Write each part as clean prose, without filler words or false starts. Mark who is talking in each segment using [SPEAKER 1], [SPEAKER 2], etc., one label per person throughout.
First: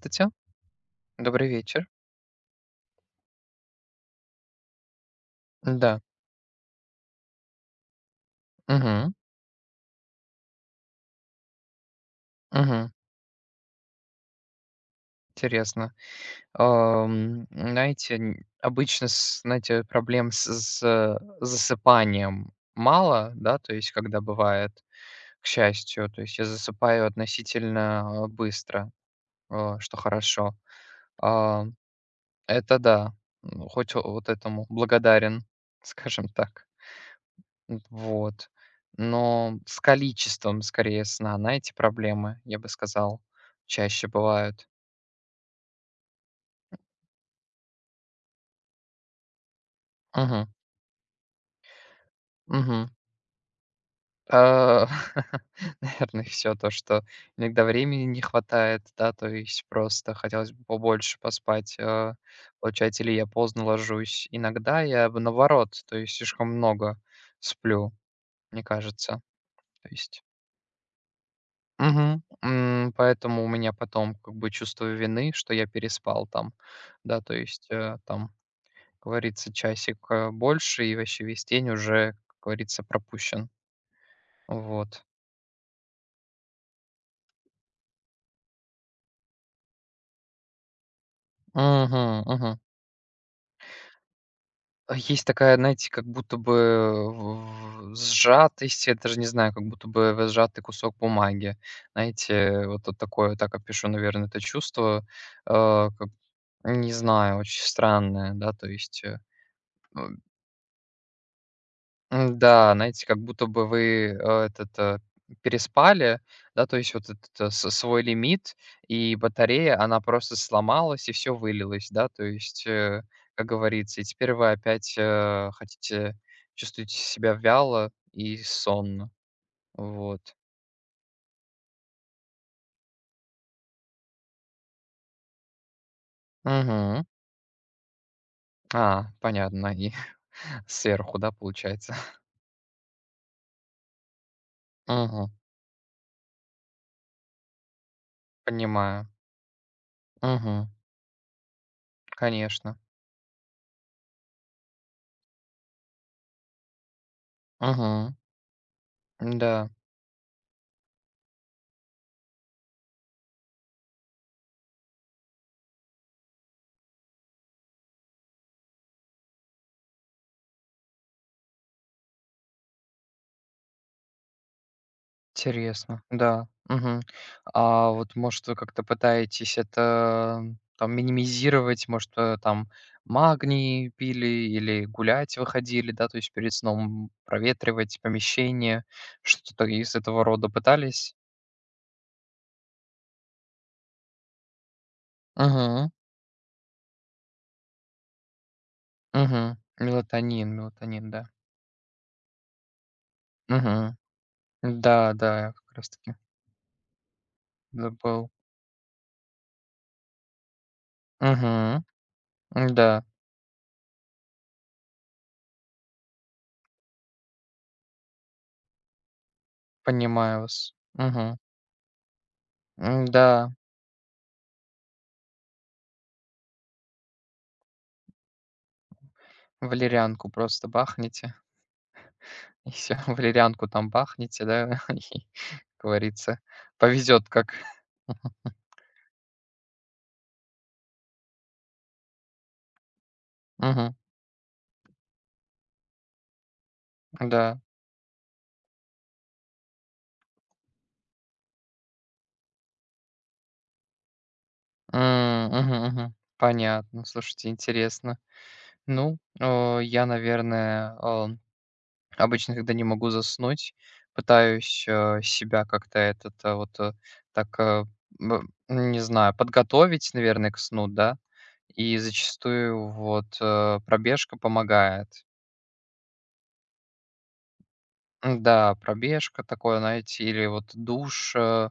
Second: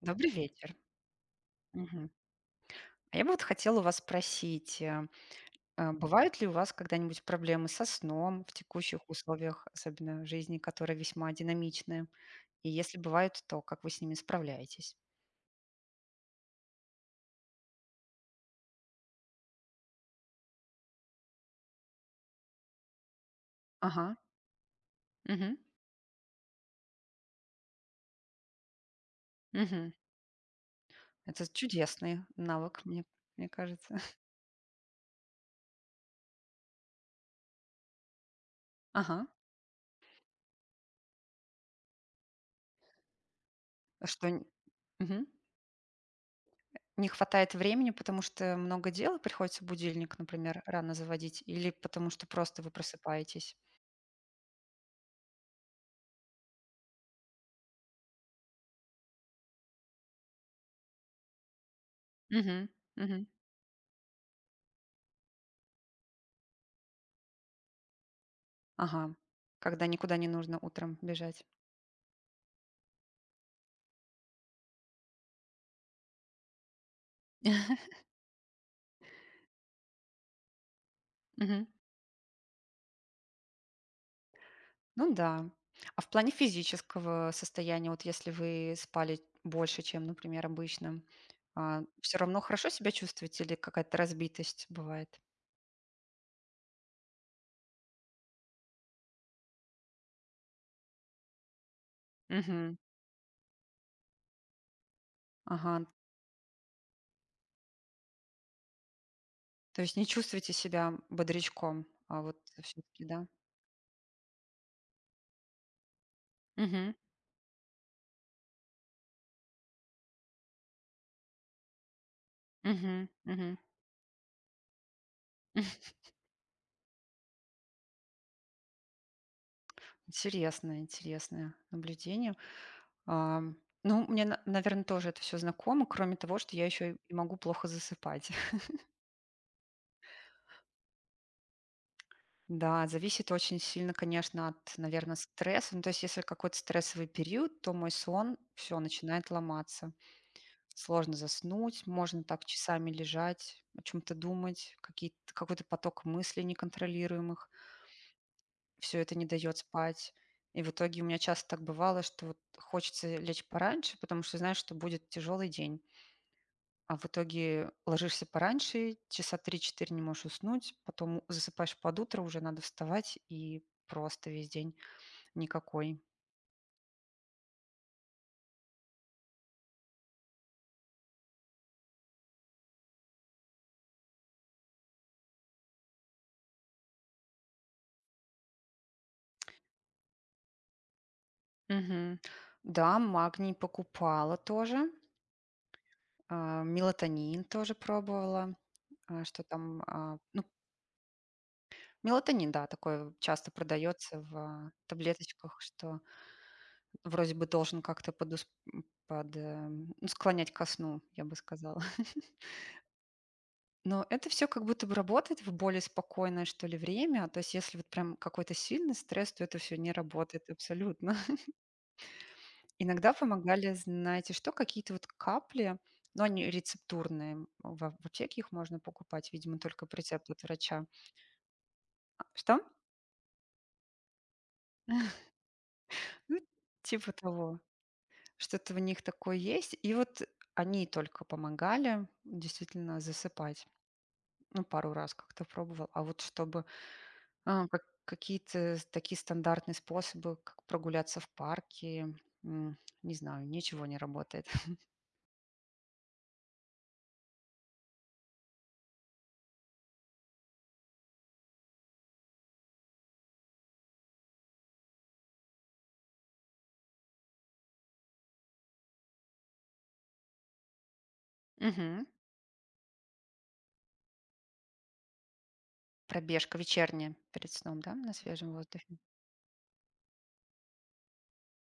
[SPEAKER 1] Добрый вечер.
[SPEAKER 2] добрый вечер.
[SPEAKER 1] Мгм. А я бы вот хотела у вас спросить,
[SPEAKER 2] Да,
[SPEAKER 1] бывают ли у вас когда-нибудь проблемы со сном в текущих
[SPEAKER 2] мгм,
[SPEAKER 1] условиях, особенно жизни, которая весьма динамичная? И
[SPEAKER 2] мгм,
[SPEAKER 1] если бывают, то как вы с ними справляетесь?
[SPEAKER 2] интересно. Знаете, обычно, знаете, проблем с засыпанием мало, да, то есть,
[SPEAKER 1] Ага.
[SPEAKER 2] когда бывает, к
[SPEAKER 1] Мгм.
[SPEAKER 2] счастью, то есть я засыпаю относительно быстро,
[SPEAKER 1] Мгм.
[SPEAKER 2] что хорошо.
[SPEAKER 1] Это
[SPEAKER 2] А,
[SPEAKER 1] чудесный
[SPEAKER 2] это
[SPEAKER 1] навык, мне,
[SPEAKER 2] да,
[SPEAKER 1] мне
[SPEAKER 2] ну, хоть
[SPEAKER 1] кажется.
[SPEAKER 2] вот этому благодарен, скажем так. Вот.
[SPEAKER 1] Ага.
[SPEAKER 2] Но с количеством, скорее, сна, на эти проблемы, я бы сказал,
[SPEAKER 1] А
[SPEAKER 2] чаще
[SPEAKER 1] Что н-
[SPEAKER 2] бывают.
[SPEAKER 1] мгм. Не хватает времени, потому что много дел, и приходится будильник,
[SPEAKER 2] Мгм,
[SPEAKER 1] например, рано заводить, или потому что просто вы
[SPEAKER 2] мгм.
[SPEAKER 1] просыпаетесь?
[SPEAKER 2] А, Наверное, все то, что иногда времени не хватает, да, то есть просто хотелось бы побольше поспать.
[SPEAKER 1] Мгм.
[SPEAKER 2] Получается, или
[SPEAKER 1] Мгм.
[SPEAKER 2] я поздно ложусь. Иногда я, б наоборот, то есть слишком много сплю, мне
[SPEAKER 1] Ага.
[SPEAKER 2] кажется.
[SPEAKER 1] Когда
[SPEAKER 2] То
[SPEAKER 1] никуда
[SPEAKER 2] есть
[SPEAKER 1] не нужно утром бежать.
[SPEAKER 2] мгм. Поэтому у меня потом как бы чувство вины, что я переспал там. Да, то есть, там, как говорится, часик, больше, и вообще весь
[SPEAKER 1] Мгм.
[SPEAKER 2] день уже, как говорится, пропущен. Вот.
[SPEAKER 1] Ну да. А в плане физического состояния, вот если вы спали больше, чем, например, обычно, все
[SPEAKER 2] Мгм,
[SPEAKER 1] равно
[SPEAKER 2] мгм.
[SPEAKER 1] хорошо себя чувствуете или какая-то разбитость
[SPEAKER 2] А
[SPEAKER 1] бывает?
[SPEAKER 2] есть такая, знаете, как будто бы в сжатость, я даже не знаю, как будто бы в сжатый кусок бумаги. Знаете,
[SPEAKER 1] Мгм.
[SPEAKER 2] вот такое, вот так опишу, наверное это чувство.
[SPEAKER 1] Ага.
[SPEAKER 2] Как не знаю, очень странное, да, то есть,
[SPEAKER 1] То есть
[SPEAKER 2] э,
[SPEAKER 1] не чувствуете себя бодрячком, а вот
[SPEAKER 2] м-да,
[SPEAKER 1] все-таки,
[SPEAKER 2] знаете, как
[SPEAKER 1] да?
[SPEAKER 2] будто бы вы, переспали, да, то
[SPEAKER 1] Мгм.
[SPEAKER 2] есть вот этот, э, с свой лимит, и батарея, она просто сломалась, и все вылилось, да, то есть,
[SPEAKER 1] Мгм.
[SPEAKER 2] как
[SPEAKER 1] Мгм.
[SPEAKER 2] говорится, и теперь вы опять, хотите, чувствуете себя вяло и сонно. Вот.
[SPEAKER 1] Интересное, интересное наблюдение. Ам, Ну, мне, наверное, тоже это все знакомо, кроме того, что я еще
[SPEAKER 2] Мгм.
[SPEAKER 1] и могу плохо засыпать.
[SPEAKER 2] А, понятно, и сверху, да, получается?
[SPEAKER 1] Да, зависит очень сильно, конечно, от, наверное,
[SPEAKER 2] Мгм.
[SPEAKER 1] стресса. Ну, то есть, если какой-то стрессовый период, то мой сон, все
[SPEAKER 2] Понимаю.
[SPEAKER 1] начинает ломаться.
[SPEAKER 2] Мгм.
[SPEAKER 1] Сложно заснуть, можно так
[SPEAKER 2] Конечно.
[SPEAKER 1] часами лежать, о чем то думать, какие какой-то поток мыслей неконтролируемых.
[SPEAKER 2] Мгм.
[SPEAKER 1] Все это не дает
[SPEAKER 2] Да,
[SPEAKER 1] спать. И в итоге у меня часто так бывало, что вот хочется лечь пораньше, потому что знаешь, что будет тяжелый день. А в итоге ложишься пораньше, часа 3-4 не можешь уснуть, потом засыпаешь под утро, уже надо вставать, и просто весь день никакой.
[SPEAKER 2] интересно, да. Мгм. А вот, может, вы как-то пытаетесь это там минимизировать? Может, там магний пили или гулять выходили, да, то есть перед сном проветривать помещение, что-то из этого рода пытались?
[SPEAKER 1] Мгм. Да, магний покупала тоже,
[SPEAKER 2] Мгм.
[SPEAKER 1] мелатонин тоже пробовала. А, Что
[SPEAKER 2] Мгм.
[SPEAKER 1] там? а,
[SPEAKER 2] Мелатонин, мелатонин, да.
[SPEAKER 1] Мелатонин, да, такой часто
[SPEAKER 2] Мгм.
[SPEAKER 1] продается в
[SPEAKER 2] Да, да, я
[SPEAKER 1] таблеточках,
[SPEAKER 2] как раз
[SPEAKER 1] что
[SPEAKER 2] таки
[SPEAKER 1] вроде бы должен как-то
[SPEAKER 2] забыл.
[SPEAKER 1] м, под, э, ну, склонять ко сну, я бы сказала.
[SPEAKER 2] Мгм. Да,
[SPEAKER 1] Но это все как будто бы работает в более спокойное, что ли, время. То есть если вот прям какой-то сильный стресс, то это все не
[SPEAKER 2] понимаю
[SPEAKER 1] работает
[SPEAKER 2] вас.
[SPEAKER 1] абсолютно.
[SPEAKER 2] Мгм.
[SPEAKER 1] Иногда
[SPEAKER 2] Да,
[SPEAKER 1] помогали, знаете что, какие-то вот капли, но они рецептурные. В аптеке их можно покупать, видимо, только по
[SPEAKER 2] валерьянку
[SPEAKER 1] рецепту от
[SPEAKER 2] просто
[SPEAKER 1] врача.
[SPEAKER 2] бахните.
[SPEAKER 1] А, что?
[SPEAKER 2] И всё, валерьянку там бахните, да, и, как говорится,
[SPEAKER 1] М. Типа
[SPEAKER 2] повезет как.
[SPEAKER 1] того. Что-то в них такое есть. И вот они только помогали действительно засыпать.
[SPEAKER 2] Мгм.
[SPEAKER 1] Ну, пару раз как-то пробовал.
[SPEAKER 2] Да.
[SPEAKER 1] Как какие-то такие стандартные способы, как прогуляться в парке, м, не знаю, ничего не работает.
[SPEAKER 2] Мгм, мгм. Понятно. Слушайте, интересно. Ну, я, наверное, обычно, когда не могу заснуть, пытаюсь, себя как-то этот, э, вот, э, так, э, б не знаю, подготовить, наверное, к сну, да. И
[SPEAKER 1] Мгм.
[SPEAKER 2] зачастую вот, пробежка помогает.
[SPEAKER 1] Пробежка вечерняя перед сном, да, на свежем
[SPEAKER 2] М-да,
[SPEAKER 1] воздухе?
[SPEAKER 2] пробежка такое, знаете, или вот душ, э,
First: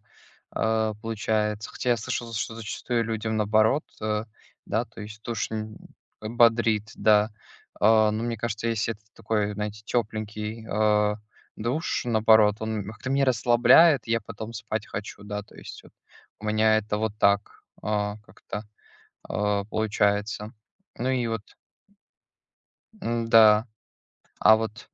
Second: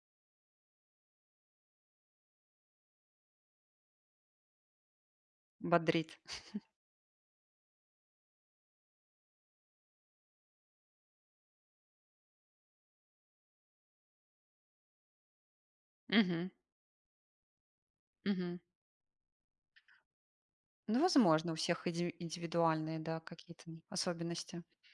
[SPEAKER 2] э, получается. Хотя я слышал, что зачастую людям наоборот, да, то есть душ н
[SPEAKER 1] Бодрит.
[SPEAKER 2] бодрит, да. А, но мне кажется, если это такой, знаете, тепленький, душ, наоборот, он как-то меня расслабляет, я потом спать хочу, да. То есть вот у
[SPEAKER 1] Мгм.
[SPEAKER 2] меня это вот так,
[SPEAKER 1] Мгм.
[SPEAKER 2] как-то, получается.
[SPEAKER 1] Ну,
[SPEAKER 2] Ну и вот,
[SPEAKER 1] возможно, у всех индивидуальные, да, какие-то
[SPEAKER 2] м-да, а
[SPEAKER 1] особенности.
[SPEAKER 2] вот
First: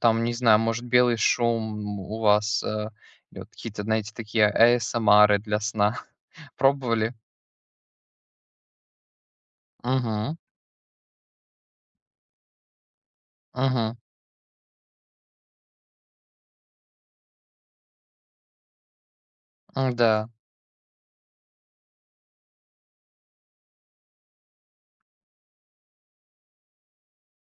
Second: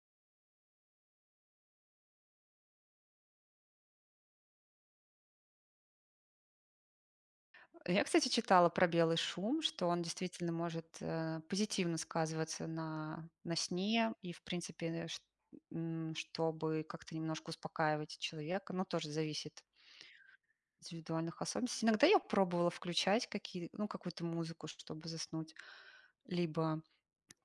[SPEAKER 2] там, не знаю, может, белый шум у вас, или вот какие-то, знаете, такие ASMR для сна. Пробовали?
[SPEAKER 1] Я, кстати, читала про белый шум, что он
[SPEAKER 2] Угу,
[SPEAKER 1] действительно может позитивно сказываться на
[SPEAKER 2] угу,
[SPEAKER 1] сне и, в принципе, чтобы как-то немножко успокаивать человека, но тоже зависит
[SPEAKER 2] м-да.
[SPEAKER 1] индивидуальных особенностей. Иногда я пробовала включать какую-то музыку, чтобы заснуть. Либо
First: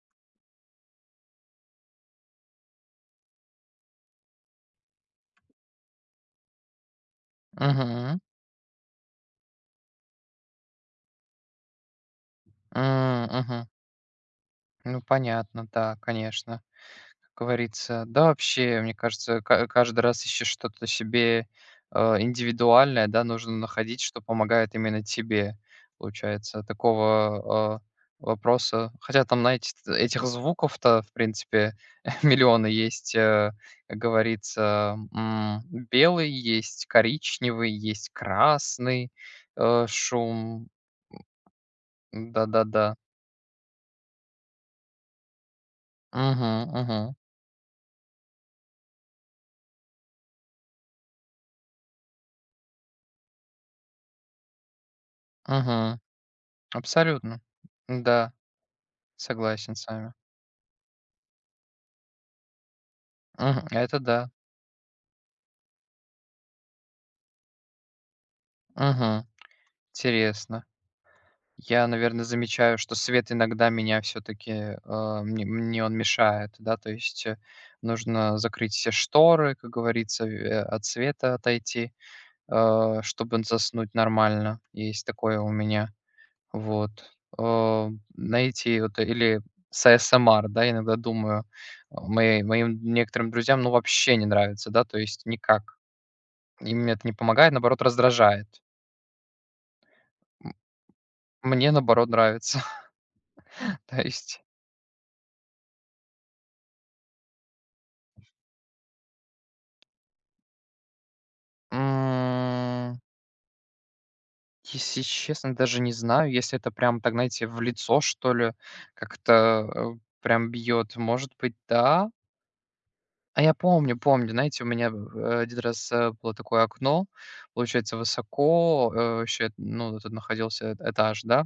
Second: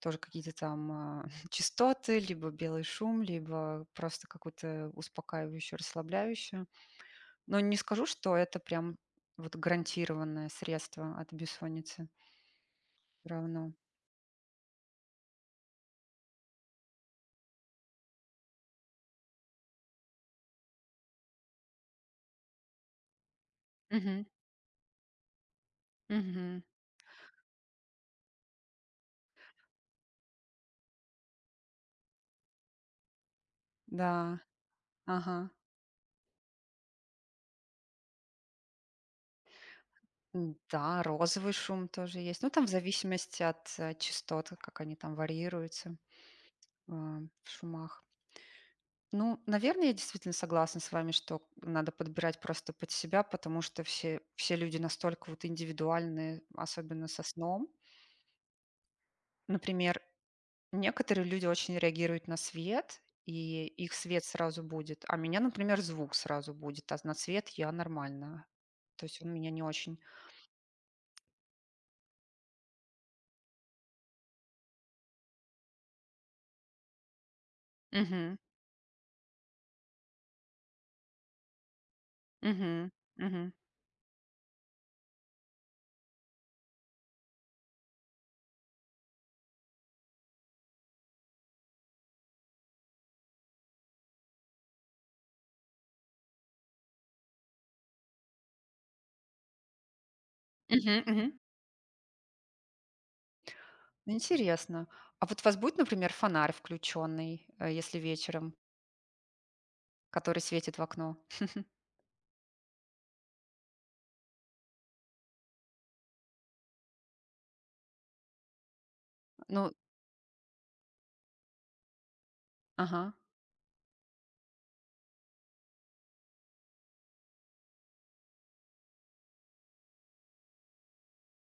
[SPEAKER 1] тоже какие-то там, частоты, либо белый шум, либо просто какую-то успокаивающую, расслабляющую. Но не скажу,
[SPEAKER 2] Мгм.
[SPEAKER 1] что это прям вот гарантированное средство от бессонницы. Всё равно.
[SPEAKER 2] Мгм. Ну, понятно, да, конечно. Как говорится, да, вообще, мне кажется, ка каждый раз ищешь что-то себе, индивидуальное, да, нужно находить, что
[SPEAKER 1] Мгм.
[SPEAKER 2] помогает именно тебе.
[SPEAKER 1] Мгм.
[SPEAKER 2] Получается, такого, вопроса хотя там, знаете, т этих звуков-то, в принципе, миллионы есть, как
[SPEAKER 1] Да.
[SPEAKER 2] говорится,
[SPEAKER 1] Ага.
[SPEAKER 2] м. Белый есть, коричневый есть, красный, шум.
[SPEAKER 1] М-да, розовый шум тоже есть. Ну, там в
[SPEAKER 2] Да-да-да.
[SPEAKER 1] зависимости от, частот, как они там варьируются,
[SPEAKER 2] Мгм, мгм,
[SPEAKER 1] в шумах. Ну, наверное, я действительно согласна с вами, что надо подбирать просто под себя, потому что все люди настолько вот
[SPEAKER 2] мгм.
[SPEAKER 1] индивидуальны, особенно со
[SPEAKER 2] Абсолютно.
[SPEAKER 1] сном.
[SPEAKER 2] Да, согласен с
[SPEAKER 1] Например,
[SPEAKER 2] вами.
[SPEAKER 1] некоторые люди очень реагируют на свет, и
[SPEAKER 2] Мгм.
[SPEAKER 1] их
[SPEAKER 2] Это
[SPEAKER 1] свет
[SPEAKER 2] да.
[SPEAKER 1] сразу будет, а меня, например, звук сразу будет, а на свет я нормально. То есть
[SPEAKER 2] Мгм.
[SPEAKER 1] он меня не очень.
[SPEAKER 2] Интересно. Я, наверное, замечаю, что свет иногда меня все-таки, мне он мешает, да, то есть
[SPEAKER 1] Мгм.
[SPEAKER 2] нужно закрыть все шторы, как говорится, от света отойти,
[SPEAKER 1] Мгм.
[SPEAKER 2] чтобы
[SPEAKER 1] Мгм.
[SPEAKER 2] заснуть нормально. Есть такое у меня. Вот. Найти вот, или с ASMR, да, иногда думаю, моим некоторым друзьям, ну, вообще не нравится, да, то есть никак. Им это не помогает, наоборот, раздражает.
[SPEAKER 1] Мгм. Мгм.
[SPEAKER 2] Мне, наоборот, нравится. То есть,
[SPEAKER 1] Интересно. А вот у вас будет, например, фонарь включенный, если вечером, который светит в окно?
[SPEAKER 2] м, если честно, даже не знаю, если это прям так, знаете, в лицо, что ли, как-то,
[SPEAKER 1] Ну,
[SPEAKER 2] прям бьет. Может быть, да.
[SPEAKER 1] ага.
[SPEAKER 2] А я помню, помню. Знаете, у меня, один раз, было такое окно, получается, высоко, вообще, ну, тут находился этаж, да,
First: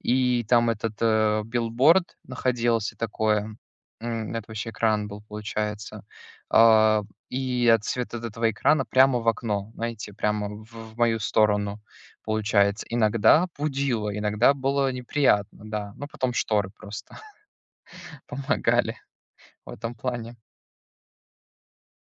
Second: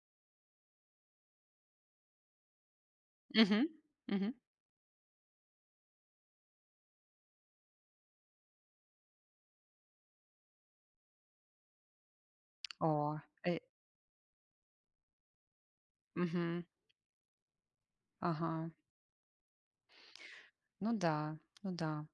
[SPEAKER 2] и там этот, билборд находился такое.
[SPEAKER 1] Мгм. Мгм.
[SPEAKER 2] Это вообще экран был, получается. А, и от света от этого экрана прямо в окно, знаете, прямо в мою сторону, получается.
[SPEAKER 1] О,
[SPEAKER 2] Иногда
[SPEAKER 1] э,
[SPEAKER 2] будило, иногда было неприятно, да. Ну, потом
[SPEAKER 1] мгм.
[SPEAKER 2] шторы просто
[SPEAKER 1] Ага.
[SPEAKER 2] помогали в этом плане.
[SPEAKER 1] Ну да, ну да.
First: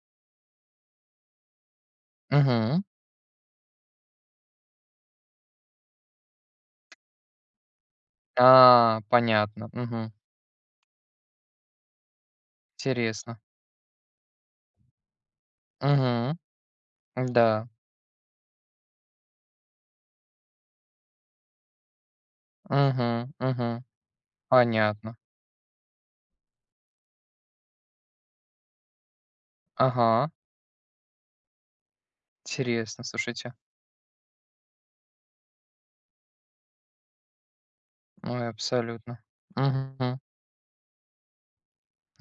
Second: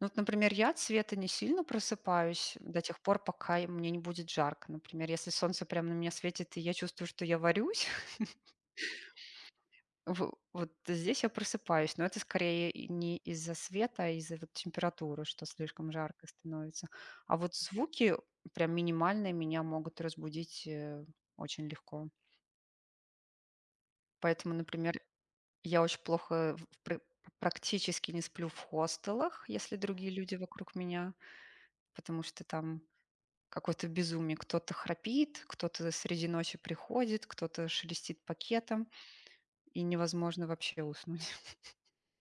[SPEAKER 1] Ну вот, например, я от света не сильно просыпаюсь до
[SPEAKER 2] Мгм.
[SPEAKER 1] тех пор, пока и мне не будет жарко. Например, если солнце прямо на меня светит, и я чувствую, что я варюсь,
[SPEAKER 2] А, понятно. Мгм.
[SPEAKER 1] вот здесь я просыпаюсь. Но это скорее и не
[SPEAKER 2] Интересно.
[SPEAKER 1] из-за света, а из-за вот температуры, что слишком жарко
[SPEAKER 2] Мгм.
[SPEAKER 1] становится. А вот
[SPEAKER 2] Да.
[SPEAKER 1] звуки прям минимальные меня могут разбудить очень легко.
[SPEAKER 2] Мгм, мгм.
[SPEAKER 1] Поэтому, например,
[SPEAKER 2] Понятно.
[SPEAKER 1] Я очень плохо в пр практически не сплю в хостелах, если другие
[SPEAKER 2] Ага.
[SPEAKER 1] люди вокруг меня, потому что там
[SPEAKER 2] Интересно, слушайте.
[SPEAKER 1] какое-то безумие. Кто-то храпит, кто-то среди ночи приходит, кто-то шелестит
[SPEAKER 2] Ой,
[SPEAKER 1] пакетом,
[SPEAKER 2] абсолютно.
[SPEAKER 1] и
[SPEAKER 2] Мгм.
[SPEAKER 1] невозможно вообще уснуть.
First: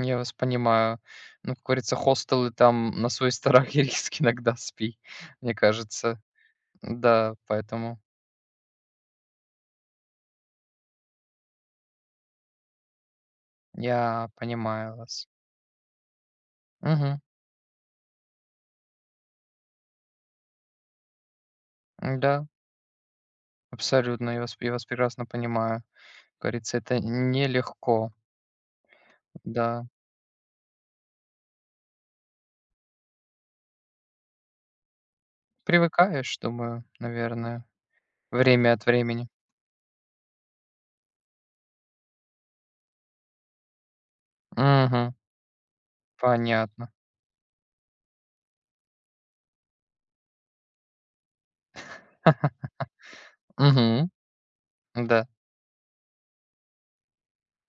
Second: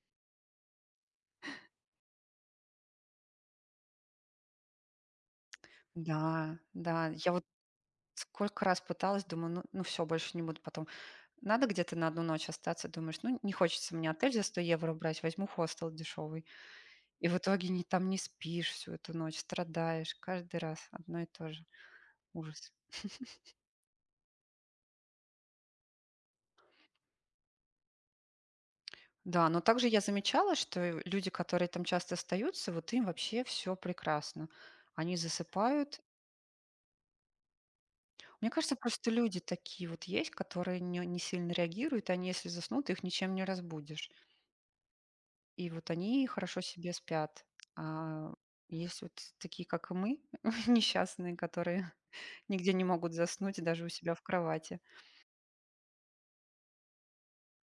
[SPEAKER 2] Я вас понимаю. Ну, как говорится, хостелы там на свой страх и риск иногда спи, мне кажется.
[SPEAKER 1] Да, да, я
[SPEAKER 2] Да,
[SPEAKER 1] вот
[SPEAKER 2] поэтому
[SPEAKER 1] сколько раз пыталась, думаю, ну всё, больше не буду потом. Надо где-то на одну ночь остаться, думаешь, ну не хочется мне
[SPEAKER 2] я
[SPEAKER 1] отель за 100 евро
[SPEAKER 2] понимаю
[SPEAKER 1] брать,
[SPEAKER 2] вас.
[SPEAKER 1] возьму хостел дешевый.
[SPEAKER 2] Мгм.
[SPEAKER 1] И в итоге не там не спишь всю эту ночь, страдаешь каждый раз одно и то же.
[SPEAKER 2] Да,
[SPEAKER 1] Ужас.
[SPEAKER 2] абсолютно. Я вас прекрасно понимаю. Как говорится, это нелегко.
[SPEAKER 1] Да, но
[SPEAKER 2] Да.
[SPEAKER 1] также я замечала, что люди, которые там часто остаются, вот им вообще все прекрасно. Они засыпают.
[SPEAKER 2] Привыкаешь, думаю, наверное.
[SPEAKER 1] Мне
[SPEAKER 2] Время
[SPEAKER 1] кажется,
[SPEAKER 2] от
[SPEAKER 1] просто
[SPEAKER 2] времени.
[SPEAKER 1] люди такие вот есть, которые не сильно реагируют. Они, если заснут, их ничем не разбудишь.
[SPEAKER 2] Мгм.
[SPEAKER 1] И вот они хорошо
[SPEAKER 2] Понятно.
[SPEAKER 1] себе спят. А есть вот такие, как и мы, несчастные, которые нигде не могут заснуть, даже у
[SPEAKER 2] Мгм.
[SPEAKER 1] себя в кровати.
[SPEAKER 2] Да,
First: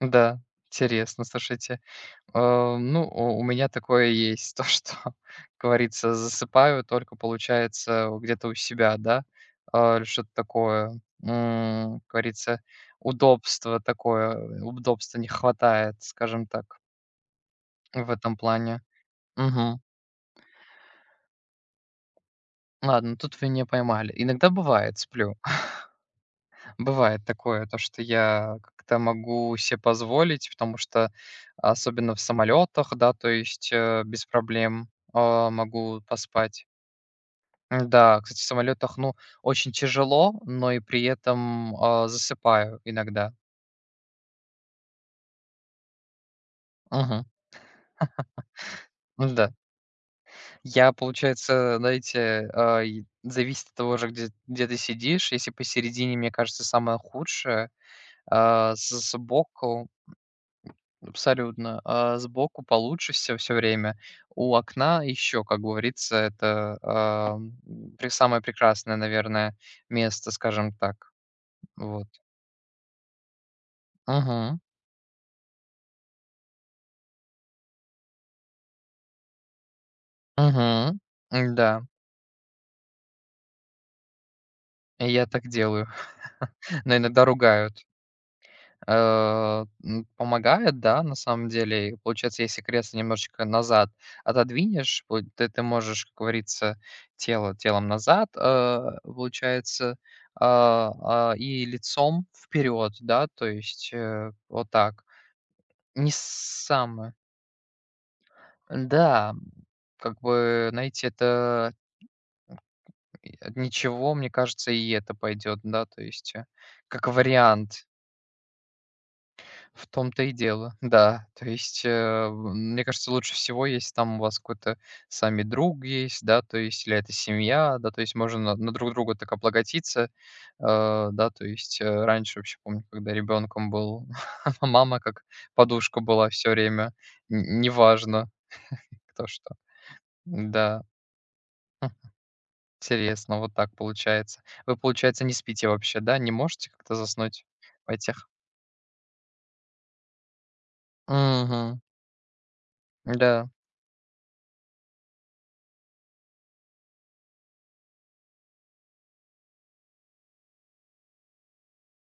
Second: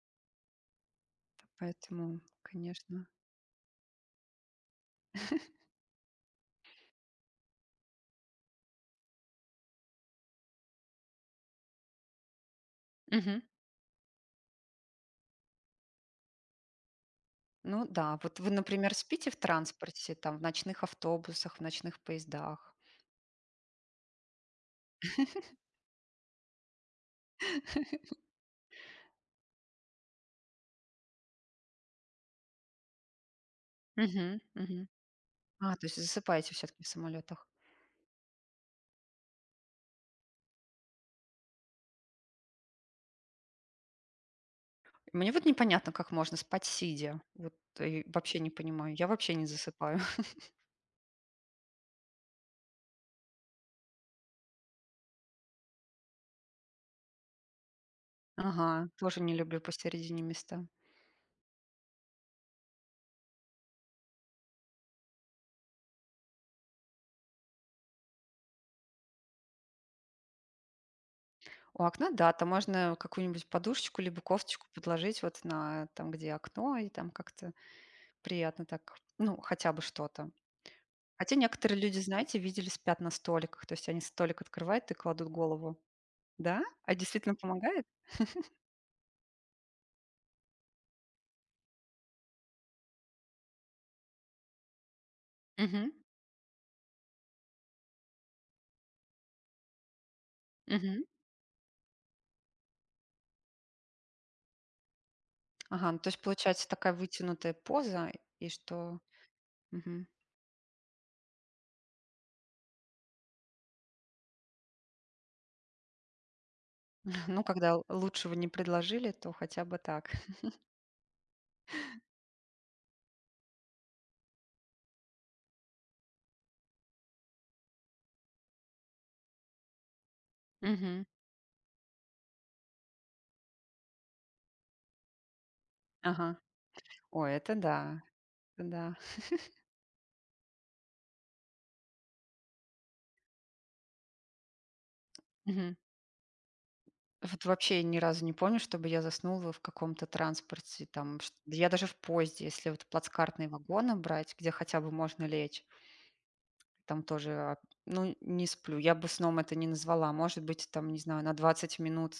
[SPEAKER 2] да. Интересно, слушайте.
[SPEAKER 1] Поэтому,
[SPEAKER 2] Ну,
[SPEAKER 1] конечно.
[SPEAKER 2] у меня такое есть, то, что, как говорится, засыпаю только, получается, где-то у себя, да, или что-то такое. Как говорится,
[SPEAKER 1] Мгм.
[SPEAKER 2] удобство такое, удобства не хватает, скажем так,
[SPEAKER 1] Ну
[SPEAKER 2] в
[SPEAKER 1] да,
[SPEAKER 2] этом
[SPEAKER 1] вот вы,
[SPEAKER 2] плане.
[SPEAKER 1] например, спите в
[SPEAKER 2] Мгм.
[SPEAKER 1] транспорте, там, в ночных автобусах, в ночных поездах?
[SPEAKER 2] Ладно, тут вы не поймали. Иногда бывает, сплю. Бывает такое, то, что я как-то могу себе позволить, потому что особенно в самолетах, да, то есть, без
[SPEAKER 1] Мгм, мгм.
[SPEAKER 2] проблем,
[SPEAKER 1] То есть
[SPEAKER 2] могу
[SPEAKER 1] засыпаете
[SPEAKER 2] поспать.
[SPEAKER 1] всё-таки в самолетах.
[SPEAKER 2] М-да, кстати, в самолетах, ну, очень тяжело, но и при этом, засыпаю иногда.
[SPEAKER 1] Мне вот непонятно, как можно спать сидя.
[SPEAKER 2] Мгм.
[SPEAKER 1] Вот, вообще не понимаю. Я
[SPEAKER 2] Ну
[SPEAKER 1] вообще не
[SPEAKER 2] да.
[SPEAKER 1] засыпаю.
[SPEAKER 2] Я, получается, знаете, и зависит от того же, где ты сидишь. Если посередине, мне кажется, самое худшее, а,
[SPEAKER 1] Ага,
[SPEAKER 2] с
[SPEAKER 1] тоже не люблю
[SPEAKER 2] сбоку.
[SPEAKER 1] посередине места.
[SPEAKER 2] Абсолютно. А сбоку получше все время. У окна еще, как говорится, это, ам, пре самое прекрасное, наверное, место, скажем так.
[SPEAKER 1] У
[SPEAKER 2] Вот.
[SPEAKER 1] окна, да, там можно какую-нибудь подушечку либо
[SPEAKER 2] Мгм.
[SPEAKER 1] кофточку подложить вот на там, где окно, и там как-то приятно так, ну, хотя бы что-то.
[SPEAKER 2] Мгм.
[SPEAKER 1] Хотя некоторые
[SPEAKER 2] Да,
[SPEAKER 1] люди, знаете, видели, спят на столиках, то есть они столик открывают и
[SPEAKER 2] я
[SPEAKER 1] кладут
[SPEAKER 2] так
[SPEAKER 1] голову.
[SPEAKER 2] делаю,
[SPEAKER 1] Да? А
[SPEAKER 2] но иногда
[SPEAKER 1] действительно
[SPEAKER 2] ругают.
[SPEAKER 1] помогает?
[SPEAKER 2] Помогает, да, на самом деле. И получается, если кресло немножечко назад отодвинешь, вот ты
[SPEAKER 1] Мгм.
[SPEAKER 2] можешь, как говорится, тело телом назад, получается, а,
[SPEAKER 1] Мгм.
[SPEAKER 2] и лицом вперед, да, то есть, вот так.
[SPEAKER 1] Ага, ну, то
[SPEAKER 2] Не
[SPEAKER 1] есть получается такая
[SPEAKER 2] самое.
[SPEAKER 1] вытянутая поза, и что?
[SPEAKER 2] Да,
[SPEAKER 1] Мгм.
[SPEAKER 2] как бы, знаете, это и от ничего, мне кажется, и это пойдет, да, то есть, как
[SPEAKER 1] Ну, когда л
[SPEAKER 2] вариант.
[SPEAKER 1] лучшего не предложили, то хотя бы
[SPEAKER 2] В
[SPEAKER 1] так.
[SPEAKER 2] том-то и дело, да. То есть, э, в мне кажется, лучше всего, если там у вас какой-то сами друг есть, да, то есть, или это семья, да, то есть можно на друг друга так облаготиться.
[SPEAKER 1] Мгм.
[SPEAKER 2] Да, то есть, раньше вообще помню, когда ребенком был, мама как подушка была
[SPEAKER 1] Ага.
[SPEAKER 2] все время,
[SPEAKER 1] Ой, это
[SPEAKER 2] н
[SPEAKER 1] да,
[SPEAKER 2] неважно,
[SPEAKER 1] это да.
[SPEAKER 2] кто что. Да, хм, интересно, вот так получается. Вы, получается, не спите
[SPEAKER 1] Мгм.
[SPEAKER 2] вообще, да? Не можете как-то
[SPEAKER 1] Вот
[SPEAKER 2] заснуть
[SPEAKER 1] вообще
[SPEAKER 2] в
[SPEAKER 1] ни разу
[SPEAKER 2] этих.
[SPEAKER 1] не помню, чтобы я заснула в каком-то транспорте, там, чт я
[SPEAKER 2] Мгм.
[SPEAKER 1] даже в поезде, если вот плацкартные
[SPEAKER 2] Да.
[SPEAKER 1] вагоны брать, где хотя бы можно лечь, там тоже, не сплю. Я бы сном это не назвала. Может быть, там, не знаю, на 20 минут,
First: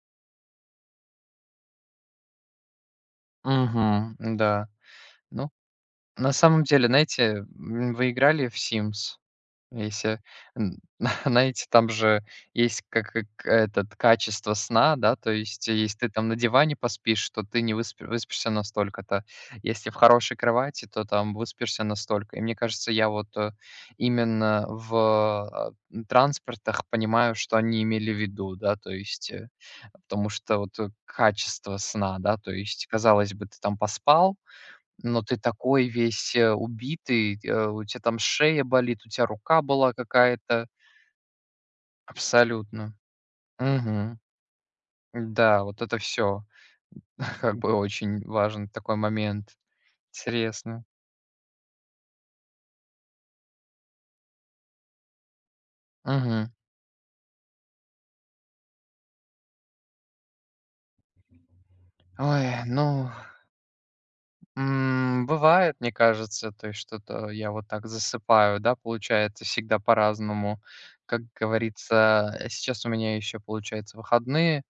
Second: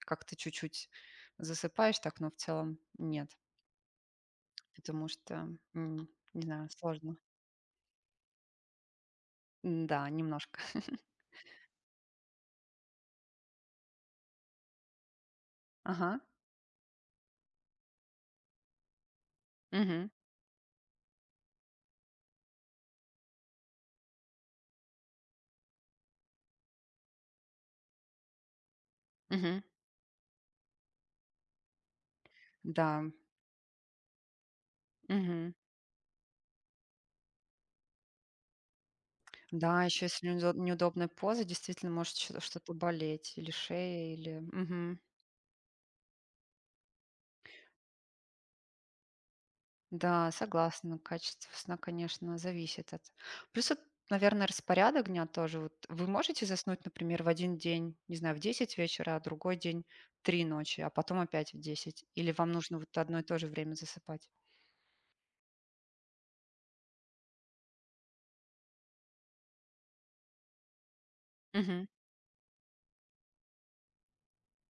[SPEAKER 1] как ты чуть-чуть засыпаешь так, но в целом нет,
[SPEAKER 2] Мгм. Да.
[SPEAKER 1] потому что,
[SPEAKER 2] Ну,
[SPEAKER 1] м,
[SPEAKER 2] на
[SPEAKER 1] не
[SPEAKER 2] самом
[SPEAKER 1] знаю,
[SPEAKER 2] деле,
[SPEAKER 1] сложно.
[SPEAKER 2] знаете, вы играли в Sims?
[SPEAKER 1] Да,
[SPEAKER 2] Если,
[SPEAKER 1] немножко.
[SPEAKER 2] н знаете, там же есть как этот качество сна, да, то есть, если ты
[SPEAKER 1] Ага.
[SPEAKER 2] там на диване поспишь, то ты не выспишься настолько, то если в
[SPEAKER 1] Мгм.
[SPEAKER 2] хорошей кровати, то там выспишься настолько. И мне кажется, я вот, именно в транспортах понимаю, что они имели в виду, да, то есть,
[SPEAKER 1] Мгм.
[SPEAKER 2] потому что вот, качество сна, да, то есть,
[SPEAKER 1] Да.
[SPEAKER 2] казалось бы, ты там поспал, но ты
[SPEAKER 1] Мгм.
[SPEAKER 2] такой весь, убитый, у тебя там шея болит, у тебя рука
[SPEAKER 1] Да,
[SPEAKER 2] была
[SPEAKER 1] еще если
[SPEAKER 2] какая-то.
[SPEAKER 1] неудобная поза, действительно может чт что-то
[SPEAKER 2] Абсолютно.
[SPEAKER 1] болеть или шея,
[SPEAKER 2] Мгм.
[SPEAKER 1] или мгм.
[SPEAKER 2] Да, вот это все, как бы очень важен такой момент.
[SPEAKER 1] Да,
[SPEAKER 2] Интересно.
[SPEAKER 1] согласна. Качество сна, конечно, зависит от. Плюс, вот, наверное, распорядок дня тоже. Вот вы можете
[SPEAKER 2] Мгм.
[SPEAKER 1] заснуть, например, в один день, не знаю, в 10 вечера, а другой день в 3 ночи, а потом опять в 10. Или
[SPEAKER 2] Ой,
[SPEAKER 1] вам нужно вот
[SPEAKER 2] ну,
[SPEAKER 1] одно и то же время засыпать?
[SPEAKER 2] бывает, мне кажется, то есть что-то я вот так засыпаю, да, получается, всегда по-разному. Как
[SPEAKER 1] Мгм.
[SPEAKER 2] говорится, сейчас у меня еще, получается, выходные.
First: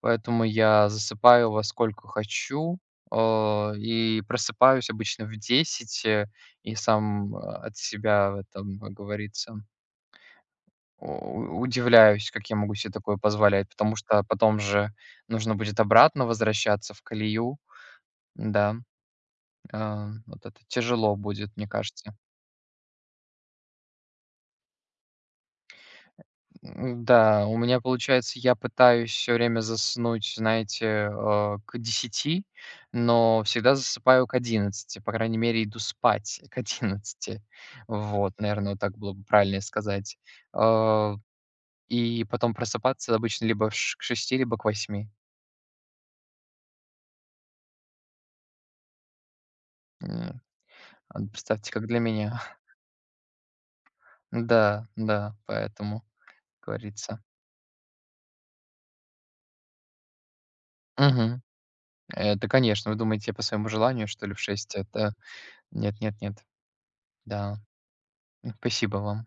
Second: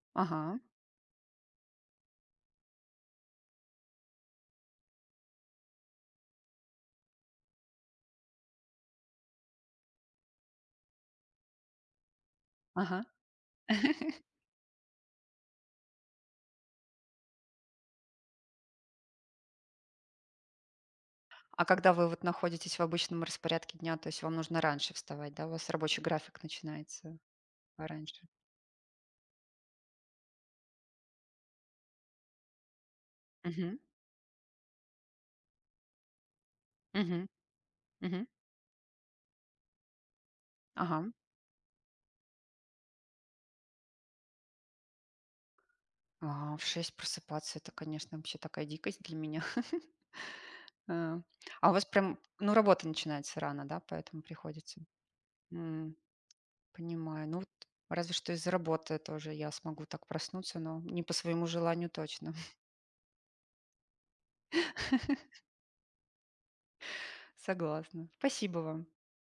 [SPEAKER 2] Поэтому
[SPEAKER 1] Ага,
[SPEAKER 2] я засыпаю во сколько хочу, и просыпаюсь обычно в десять, и сам, от себя в этом, как говорится, у удивляюсь, как я могу себе
[SPEAKER 1] ага.
[SPEAKER 2] такое позволять, потому что потом же нужно будет обратно возвращаться в колею. Да, вот это тяжело будет,
[SPEAKER 1] А
[SPEAKER 2] мне
[SPEAKER 1] когда вы
[SPEAKER 2] кажется.
[SPEAKER 1] вот находитесь в обычном распорядке дня, то есть вам нужно раньше вставать, да? У вас рабочий график начинается
[SPEAKER 2] Да, у меня
[SPEAKER 1] раньше?
[SPEAKER 2] получается, я пытаюсь все время заснуть, знаете, к 10, но всегда
[SPEAKER 1] Мгм.
[SPEAKER 2] засыпаю к 11. По крайней мере, иду спать к
[SPEAKER 1] Мгм.
[SPEAKER 2] одиннадцати,
[SPEAKER 1] Мгм.
[SPEAKER 2] Вот, наверное, вот так было бы правильнее сказать.
[SPEAKER 1] Ага.
[SPEAKER 2] Э, и потом просыпаться обычно либо в ш к 6, либо к 8.
[SPEAKER 1] В 6 просыпаться, это, конечно, вообще такая дикость для меня.
[SPEAKER 2] М,
[SPEAKER 1] А. А
[SPEAKER 2] Представьте,
[SPEAKER 1] у вас
[SPEAKER 2] как для
[SPEAKER 1] прям,
[SPEAKER 2] меня.
[SPEAKER 1] ну, работа начинается рано, да, поэтому приходится?
[SPEAKER 2] Да, да,
[SPEAKER 1] М,
[SPEAKER 2] поэтому, как говорится.
[SPEAKER 1] Понимаю. Ну, вот разве что из-за работы тоже я смогу так проснуться, но не по
[SPEAKER 2] Мгм.
[SPEAKER 1] своему желанию точно.
[SPEAKER 2] Это, конечно, вы думаете, я по своему желанию, что ли, в 6? Это нет, нет, нет. Да.
[SPEAKER 1] Согласна. Спасибо вам.
[SPEAKER 2] Спасибо вам.